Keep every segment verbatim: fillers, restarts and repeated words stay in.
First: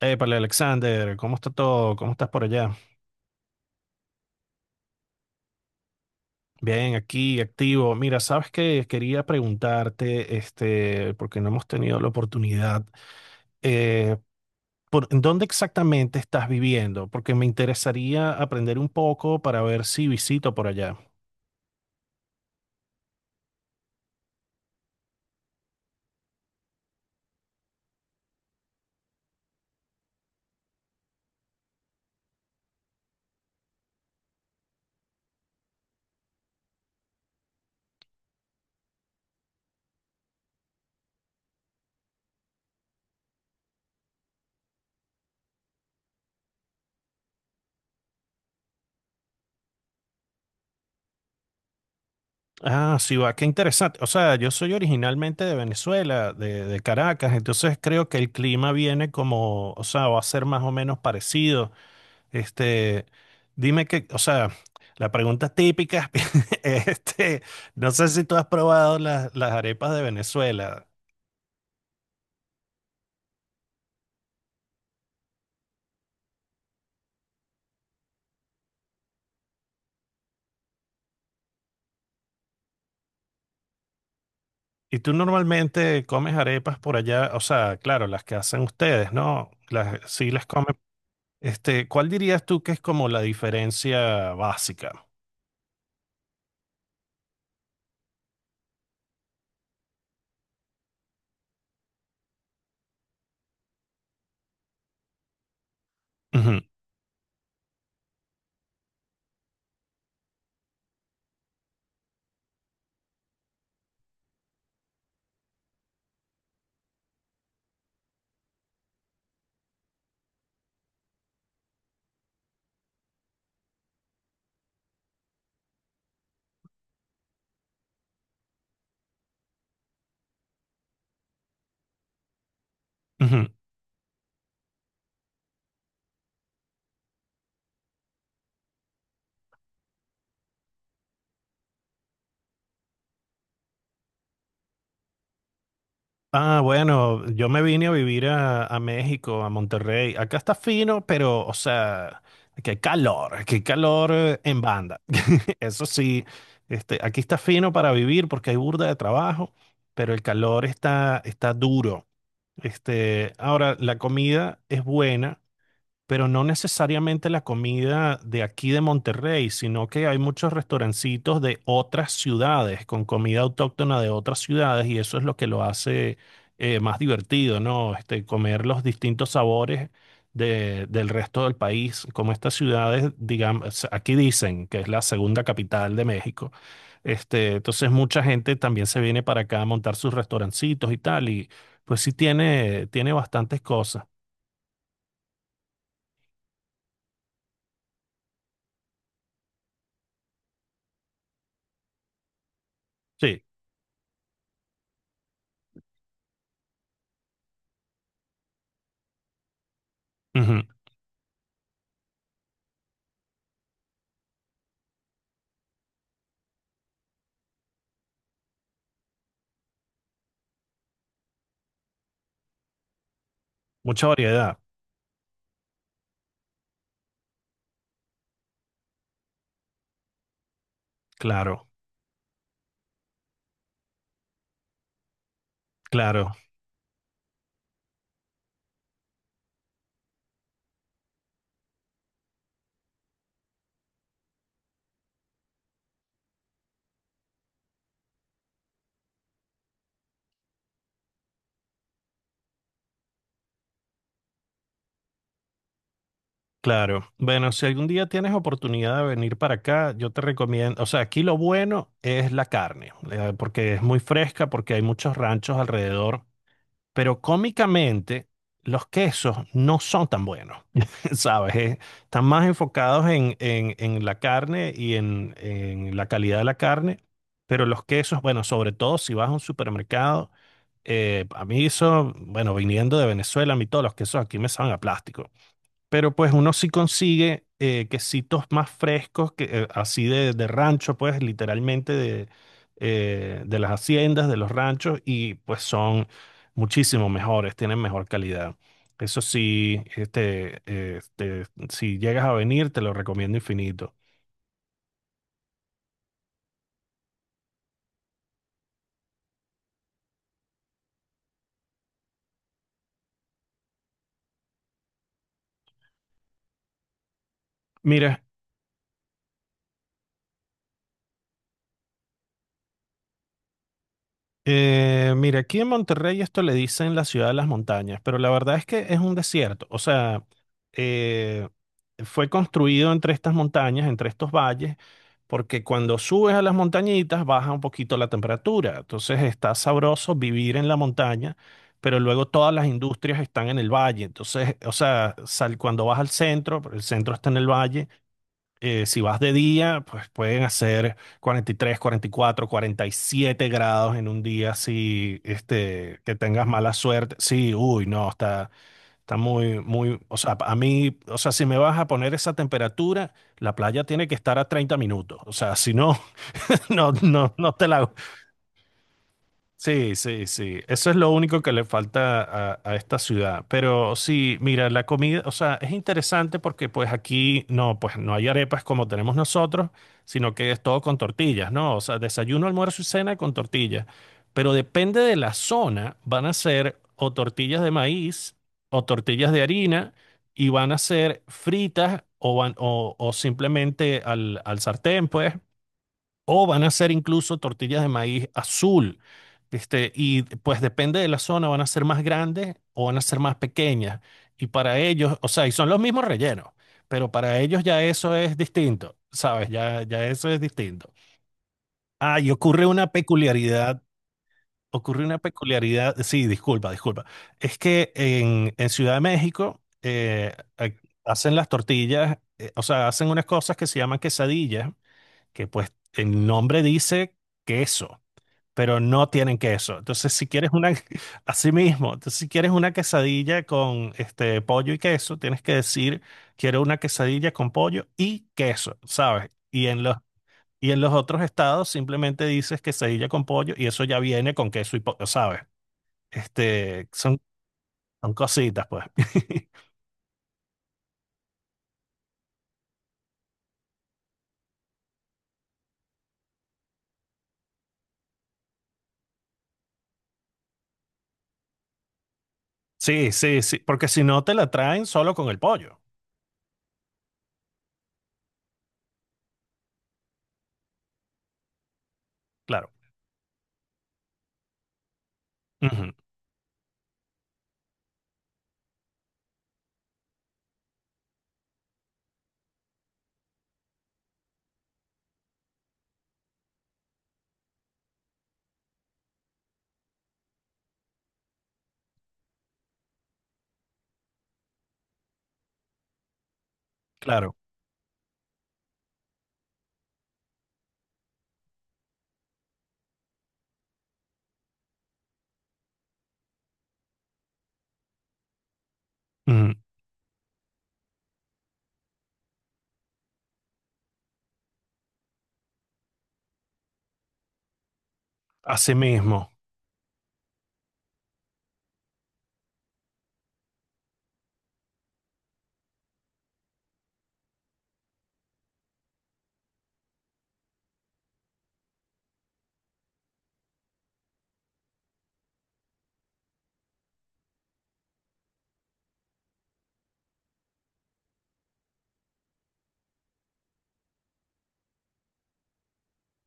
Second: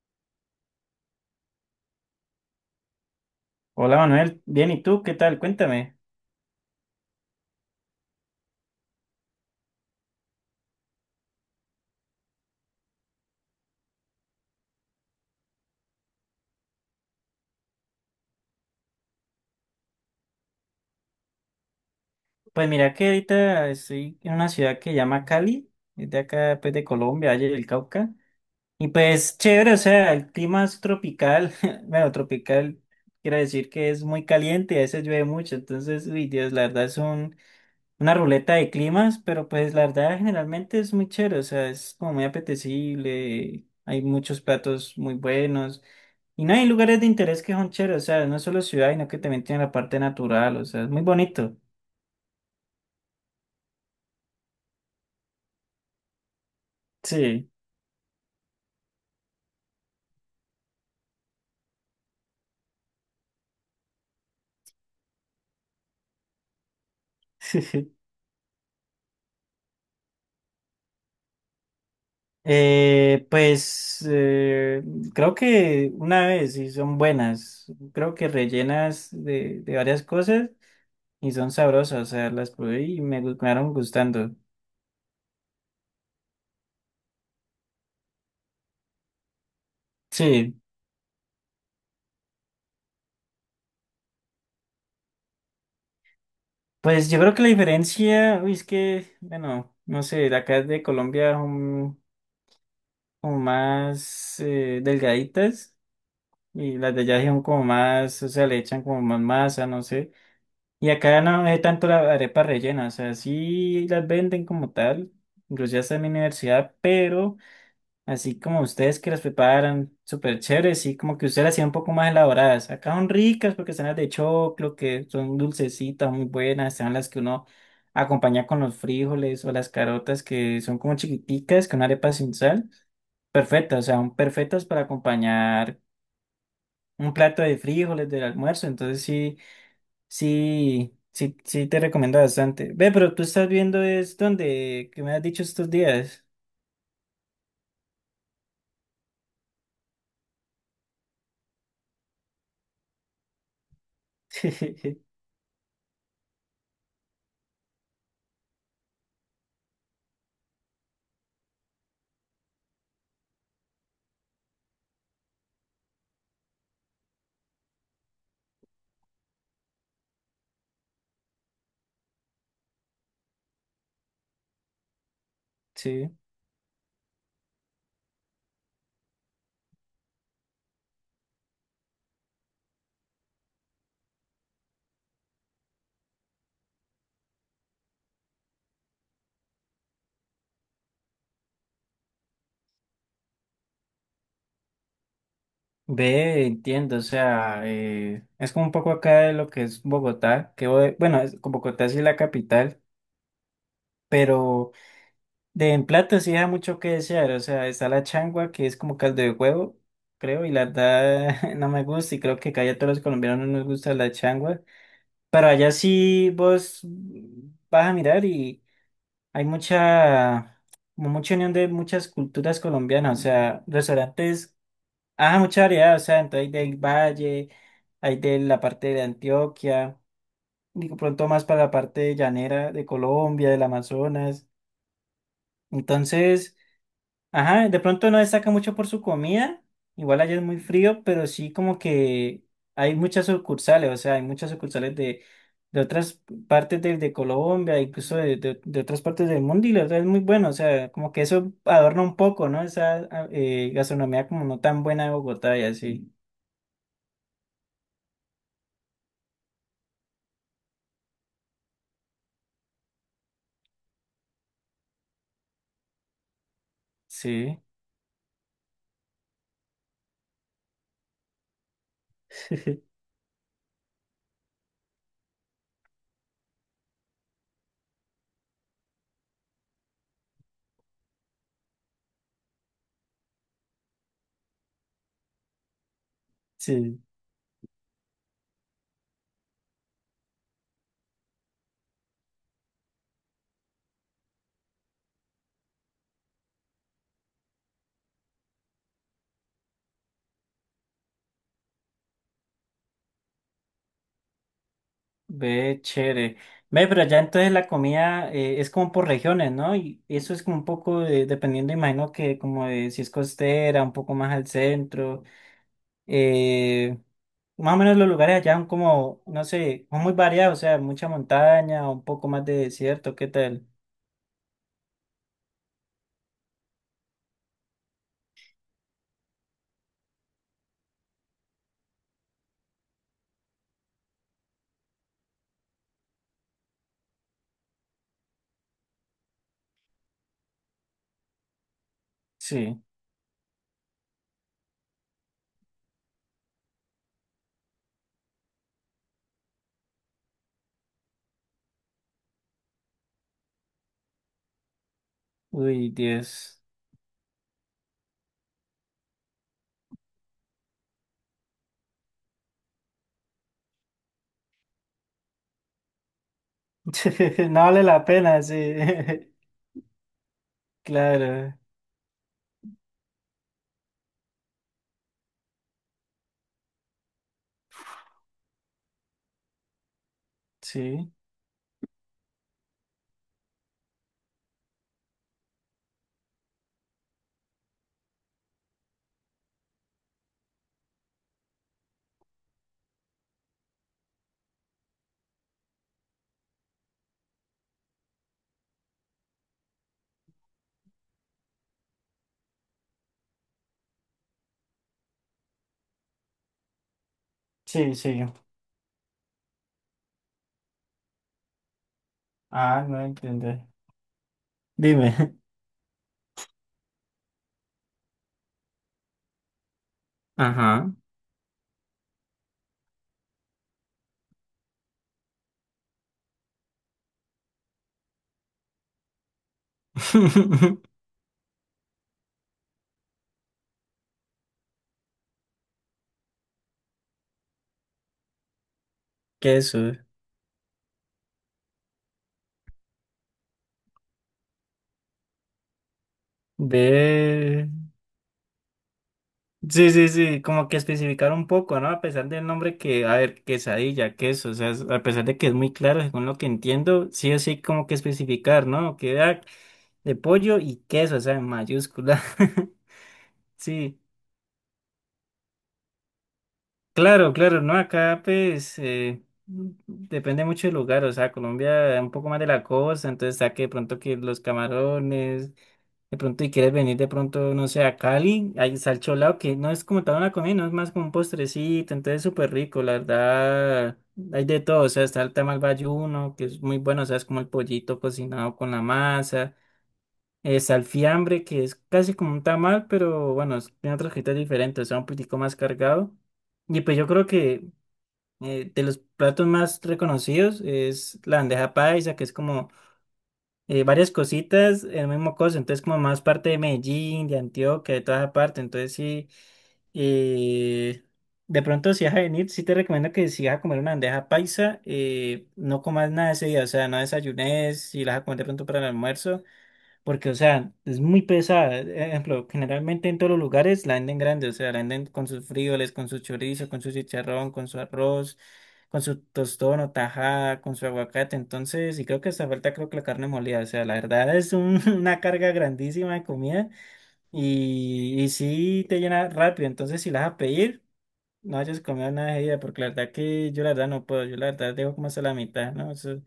Épale, Alexander, ¿cómo está todo? ¿Cómo estás por allá? Hola Manuel, bien, ¿y tú qué tal? Cuéntame. Bien, aquí, activo. Mira, sabes que quería preguntarte, este, porque no hemos tenido la oportunidad, eh, por, ¿dónde exactamente estás viviendo? Porque me interesaría aprender un poco para ver si visito por allá. Pues mira que ahorita estoy en una ciudad que se llama Cali, es de acá pues de Colombia, Valle del Cauca. Y pues chévere, o sea, el clima es tropical, bueno, tropical quiere decir que es muy caliente y a veces llueve mucho, entonces, uy, Dios, la verdad es un, una ruleta de climas, pero pues la verdad generalmente es muy chévere, o sea, es como muy apetecible, hay muchos platos muy buenos y no hay lugares de interés que son chéveres, o sea, no solo ciudad, sino que también tiene la parte natural, o sea, es muy bonito. Ah, sí, va, qué interesante. O sea, yo soy originalmente de Venezuela, de, de Caracas, Sí. entonces creo que el clima viene como, o sea, va a ser más o menos parecido. Este, dime que, o sea, la pregunta típica, este, no sé si tú has probado las, las arepas de Venezuela. Eh, pues eh, creo que una vez y son buenas, creo que rellenas de, de varias cosas y son sabrosas, o sea, las probé y me gu- me quedaron gustando. Y tú normalmente comes arepas por allá, o sea, claro, las que hacen ustedes, ¿no? Las, sí las Sí. comen. Este, ¿cuál dirías tú que es como la diferencia básica? Pues yo creo que la diferencia, uy, es que, bueno, no sé, de acá de Colombia son como más eh, delgaditas, Ujú, y las de allá son como más, o sea, le echan como más masa, no sé. Y acá no es tanto la arepa rellena, o sea, sí las venden como tal, incluso hasta en mi universidad, pero así como ustedes que las preparan súper chéveres, y como que ustedes las hacían un poco más elaboradas. Acá son ricas porque están las de choclo, que son dulcecitas, muy buenas. Están las que uno acompaña con los frijoles o las carotas, que son como chiquiticas, con arepa sin sal. ujú. Perfectas, o sea, son perfectas para acompañar un plato de frijoles del almuerzo. Entonces sí, sí, sí, sí te recomiendo bastante. Ve, pero tú estás viendo es donde, que me has dicho estos días. Ah, bueno, yo me vine a vivir a, a México, a Monterrey. Acá está fino, pero, o sea, qué calor, qué calor eh, en banda. Eso sí, este, aquí está fino para vivir porque hay burda de trabajo, pero el calor está, está duro. Este, ahora, la comida es buena pero no necesariamente la comida de aquí de Monterrey, sino que hay muchos restaurancitos de otras ciudades con comida autóctona de otras ciudades y eso es lo que lo Sí. hace eh, más divertido, ¿no? Este, comer los distintos sabores de- del resto del país, como estas ciudades, digamos, aquí dicen que es la segunda capital de México. Este, entonces mucha gente también se viene para acá a montar sus restaurancitos y tal, y pues sí tiene, tiene bastantes cosas. Ve, entiendo, o sea, eh, es como un poco acá de lo que es Bogotá, que bo- bueno, es- como Bogotá sí es la capital, Sí, pero de en plato sí da mucho que desear, o sea, está la changua que es como caldo de huevo, creo, y ujú. la verdad no me gusta y creo que casi a todos los colombianos no nos gusta la changua, pero allá sí vos vas a mirar y hay mucha, como mucha unión de muchas culturas colombianas, o sea, Mucha restaurantes. variedad. Ah, mucha variedad, o sea, entonces hay del valle, hay de la parte de Antioquia, digo pronto más para Claro, la parte llanera de Colombia, del Amazonas. claro, Entonces, ajá, de pronto no destaca mucho por su comida, igual allá es muy frío, pero sí como que hay muchas sucursales, o sea, hay muchas sucursales de, de otras partes de, de Colombia, incluso de, de- de otras partes del mundo, y la verdad es muy bueno, o sea, como que eso adorna un poco, ¿no? Esa ah, eh, gastronomía como no tan buena de Bogotá y así. claro. Bueno, si algún día tienes oportunidad de venir para acá, yo te recomiendo, o sea, aquí lo bueno es la carne, eh, porque es muy fresca, porque hay muchos ranchos alrededor, pero Sí. cómicamente los quesos no son tan buenos, ¿sabes? Eh, Están más enfocados en, en, en la carne y en, en la calidad de la carne, pero los quesos, bueno, sobre todo si vas a un supermercado, eh, a mí eso, bueno, viniendo de Venezuela, a mí todos los quesos aquí me saben a plástico. Pero pues uno sí Sí, consigue eh, quesitos más frescos, que, eh, así de, de rancho, pues literalmente de, eh, de las haciendas, de los ranchos, y pues son muchísimo mejores, tienen mejor calidad. Eso sí, este, este, si llegas a venir, te lo recomiendo infinito. ve chévere. Ve, pero ya entonces la comida eh, es como por regiones, ¿no? Y eso es como un poco de- dependiendo, imagino que como de si es costera, un poco más al centro. eh, más o menos los Mira, lugares allá son como, no sé, son muy variados, o sea, mucha montaña, un poco más de desierto, ¿qué tal? Eh, mira, aquí en Monterrey esto le dicen la ciudad de las montañas, pero la verdad es que es un desierto. O sea, eh, fue construido entre estas montañas, entre estos valles, porque cuando subes a las montañitas baja un poquito la temperatura. Entonces está sabroso vivir en la montaña, pero luego todas las Sí, industrias están en el valle. Entonces, o sea, sal, cuando vas al centro, el centro está en el valle eh, si vas de día, pues pueden hacer cuarenta cuarenta y y tres, cuarenta y cuatro, cuarenta y siete grados en un día si uy, este, que tengas Dios. mala suerte. Sí, uy, no, está, está muy, muy, o sea, a mí, o sea, si me vas a poner esa temperatura, la playa tiene que estar a treinta minutos. O sea, si no, no, no, no No te vale la. la pena, sí. Sí, sí, sí. Eso es lo único que Claro, le falta a, a esta ciudad. Pero sí, mira, la comida, o sea, es interesante porque pues aquí no, pues no hay arepas como tenemos nosotros, sino que es todo con sí. tortillas, ¿no? O sea, desayuno, almuerzo y cena con tortillas. Pero depende de la zona, van a ser o tortillas de maíz o tortillas de harina y van a ser fritas o, van, o, o simplemente al, al sartén, pues o van a ser incluso tortillas de maíz azul. Este, y pues depende de la zona, van a ser más grandes o van a ser más pequeñas. Y para ellos, o sea, y son los mismos rellenos, pero para ellos ya Sí, eso sí. es distinto, ¿sabes? Ya, ya eso es distinto. Ah, y ocurre Ah, una no entiendo. peculiaridad, ocurre una Dime. peculiaridad, sí, disculpa, disculpa. Es que en, en Ciudad de México eh, ac- Ajá. hacen las tortillas, eh, o sea, hacen unas cosas que se llaman quesadillas, que pues el nombre dice queso pero no tienen queso. Entonces, si quieres una, así mismo, entonces, si quieres una quesadilla con este pollo y queso, tienes que decir, quiero una quesadilla con pollo y queso, ¿sabes? Y en Queso. los, y en los otros estados simplemente dices quesadilla con pollo y eso ya viene con queso y pollo, ¿sabes? Este, son, Ve. son cositas, pues. Sí, sí, sí, como que especificar un poco, ¿no? A pesar del nombre que, a ver, quesadilla, queso, o sea, es- a pesar de que es muy claro, según lo que entiendo, sí o sí, como que especificar, ¿no? Que ah, de pollo y queso, o sea, en mayúscula. Sí, sí, sí, porque Sí. si no te la traen solo con el pollo, Claro, claro, no, acá pues eh, depende mucho del lugar, o sea, Colombia es un poco más de la claro. costa, entonces está que de pronto que los camarones, Ujú, de pronto y quieres venir de pronto, no sé, a Cali, hay salcholao que no es como tal una comida, no es más como un postrecito, entonces súper rico, la verdad, hay de todo, o sea, está el tamal bayuno, que es muy bueno, o sea, es como el pollito cocinado con la masa. Es alfiambre, que es casi como un tamal, pero bueno, es- tiene otros criterios diferentes, o sea, un poquitico más cargado. Y pues yo creo claro. que eh, de los platos más reconocidos es la bandeja paisa, que es como eh, varias cositas en el mismo cosa, entonces como más parte de Medellín, de Antioquia, de toda esa parte, entonces sí, Ujú, eh, de pronto si vas a venir, sí te recomiendo que si vas a comer una bandeja paisa, eh, no comas nada ese día, o sea, no desayunes, si la vas a comer de pronto así para el mismo, almuerzo. Porque, o sea, es muy pesada. E, Ejemplo, generalmente en todos los lugares la venden grande, o sea, la venden con sus frijoles, con su chorizo, con su chicharrón, con su arroz, con su tostón o tajada, con su aguacate. Entonces, y creo que hasta falta, creo que la carne molida. O sea, la verdad es un- una carga grandísima de comida y, y sí te llena rápido. Entonces, si la vas a pedir, no hayas comido nada de ella, porque la verdad que yo, la verdad no puedo, yo la verdad dejo como hasta la mitad, ¿no? Eso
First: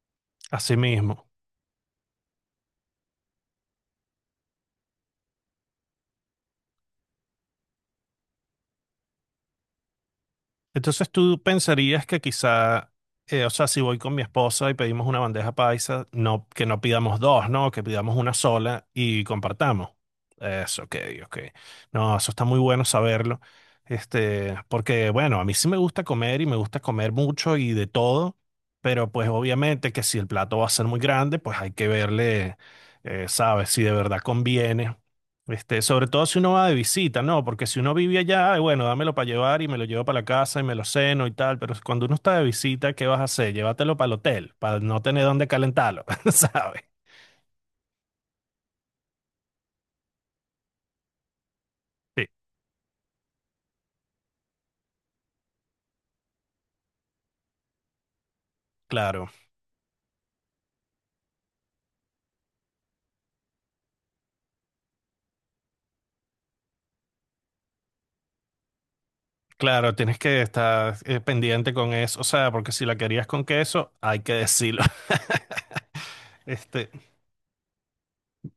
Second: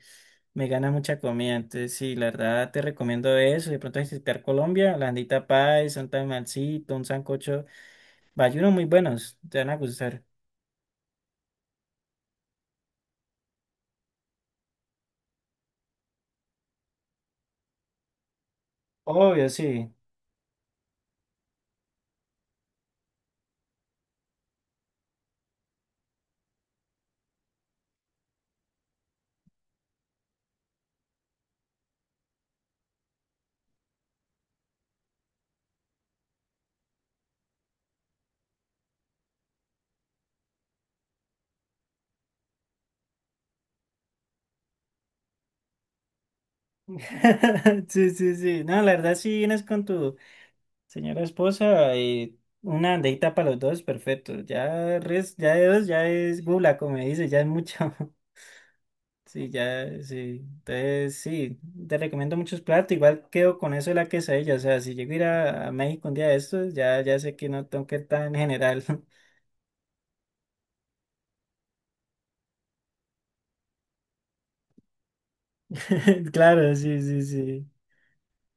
me así gana mucha mismo. comida, entonces sí, la verdad te recomiendo eso, de pronto visitar Colombia, la andita paisa, un tamalcito, un sancocho, bayunos muy buenos, te van a gustar. Entonces tú pensarías que quizá, eh, o sea, si voy con mi esposa y pedimos una bandeja paisa, no, que no pidamos dos, ¿no? Que pidamos una sola y Obvio, compartamos. sí. Eso, ok, ok. No, eso está muy bueno saberlo. Este, porque bueno, a mí sí me gusta comer y me gusta comer mucho y de todo, pero pues obviamente que si el plato va a ser muy grande, pues hay que verle, eh, ¿sabes? Si de verdad conviene este, sobre todo si uno va de visita, ¿no? Porque si uno vive allá, bueno, dámelo para llevar y me lo llevo para la casa y me lo ceno y tal, pero cuando uno está de visita, ¿qué vas a hacer? Llévatelo para el hotel, para no tener dónde calentarlo, ¿sabes? Sí, sí, sí. No, la verdad si vienes con tu señora esposa Sí, y una andita para los dos, perfecto. Ya res, ya de dos, ya es gula, como dice, ya es mucho. claro, Sí, ya, sí. Entonces, sí, te recomiendo muchos platos. Igual quedo con eso de la quesadilla. O sea, si llego a ir a, a México un día de estos, ya, ya sé que no tengo que ir tan general. claro, tienes que estar eh, pendiente con eso, o sea, porque si la querías con queso, hay que decirlo. Claro, Este, sí, sí, sí.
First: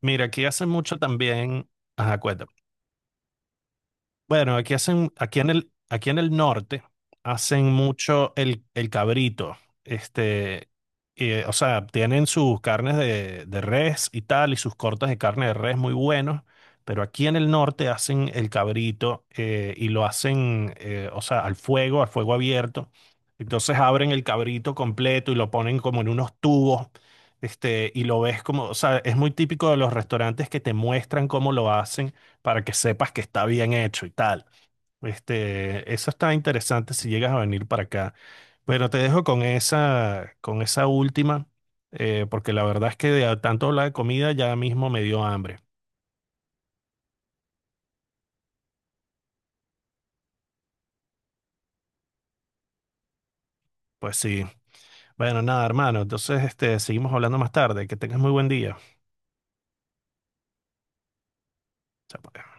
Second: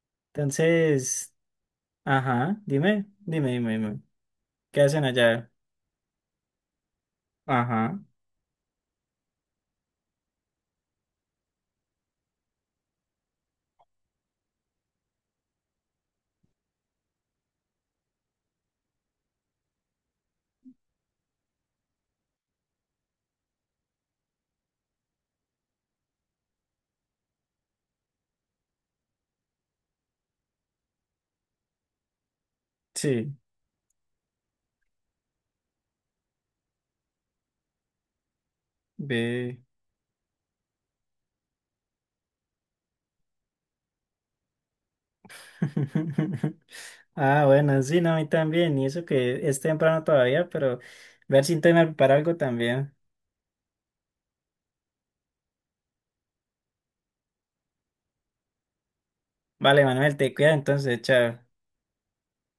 mira, aquí hace mucho Entonces, también, ajá, ajá, dime, dime, dime, dime. bueno, aquí ¿Qué hacen hacen, aquí en allá? el, aquí en el norte hacen Ajá, mucho el, el cabrito. Este, eh, o sea, tienen sus carnes de, de res y tal, y sus cortes de carne de res muy buenos, pero aquí en el norte hacen el cabrito eh, y lo hacen, eh, o sea, al fuego, al fuego abierto. Entonces abren el cabrito completo y lo ponen como en unos tubos. Este, y lo ves como, o sea, es muy típico de los restaurantes que te muestran cómo lo hacen para que sepas que sí, está bien hecho y tal. Este, eso está interesante si llegas a venir para acá. Pero te dejo con ve. esa, con esa última, eh, porque la verdad es que de a- tanto hablar de comida ya mismo me dio hambre. Ah, bueno, sí, no, a mí también. Y eso que es temprano todavía, pero ver si intento preparar algo también. Pues sí. Bueno, nada, hermano. Entonces, este, seguimos hablando más tarde. Que tengas muy buen día. Vale, Manuel, te cuida entonces, chao. Chao, pues.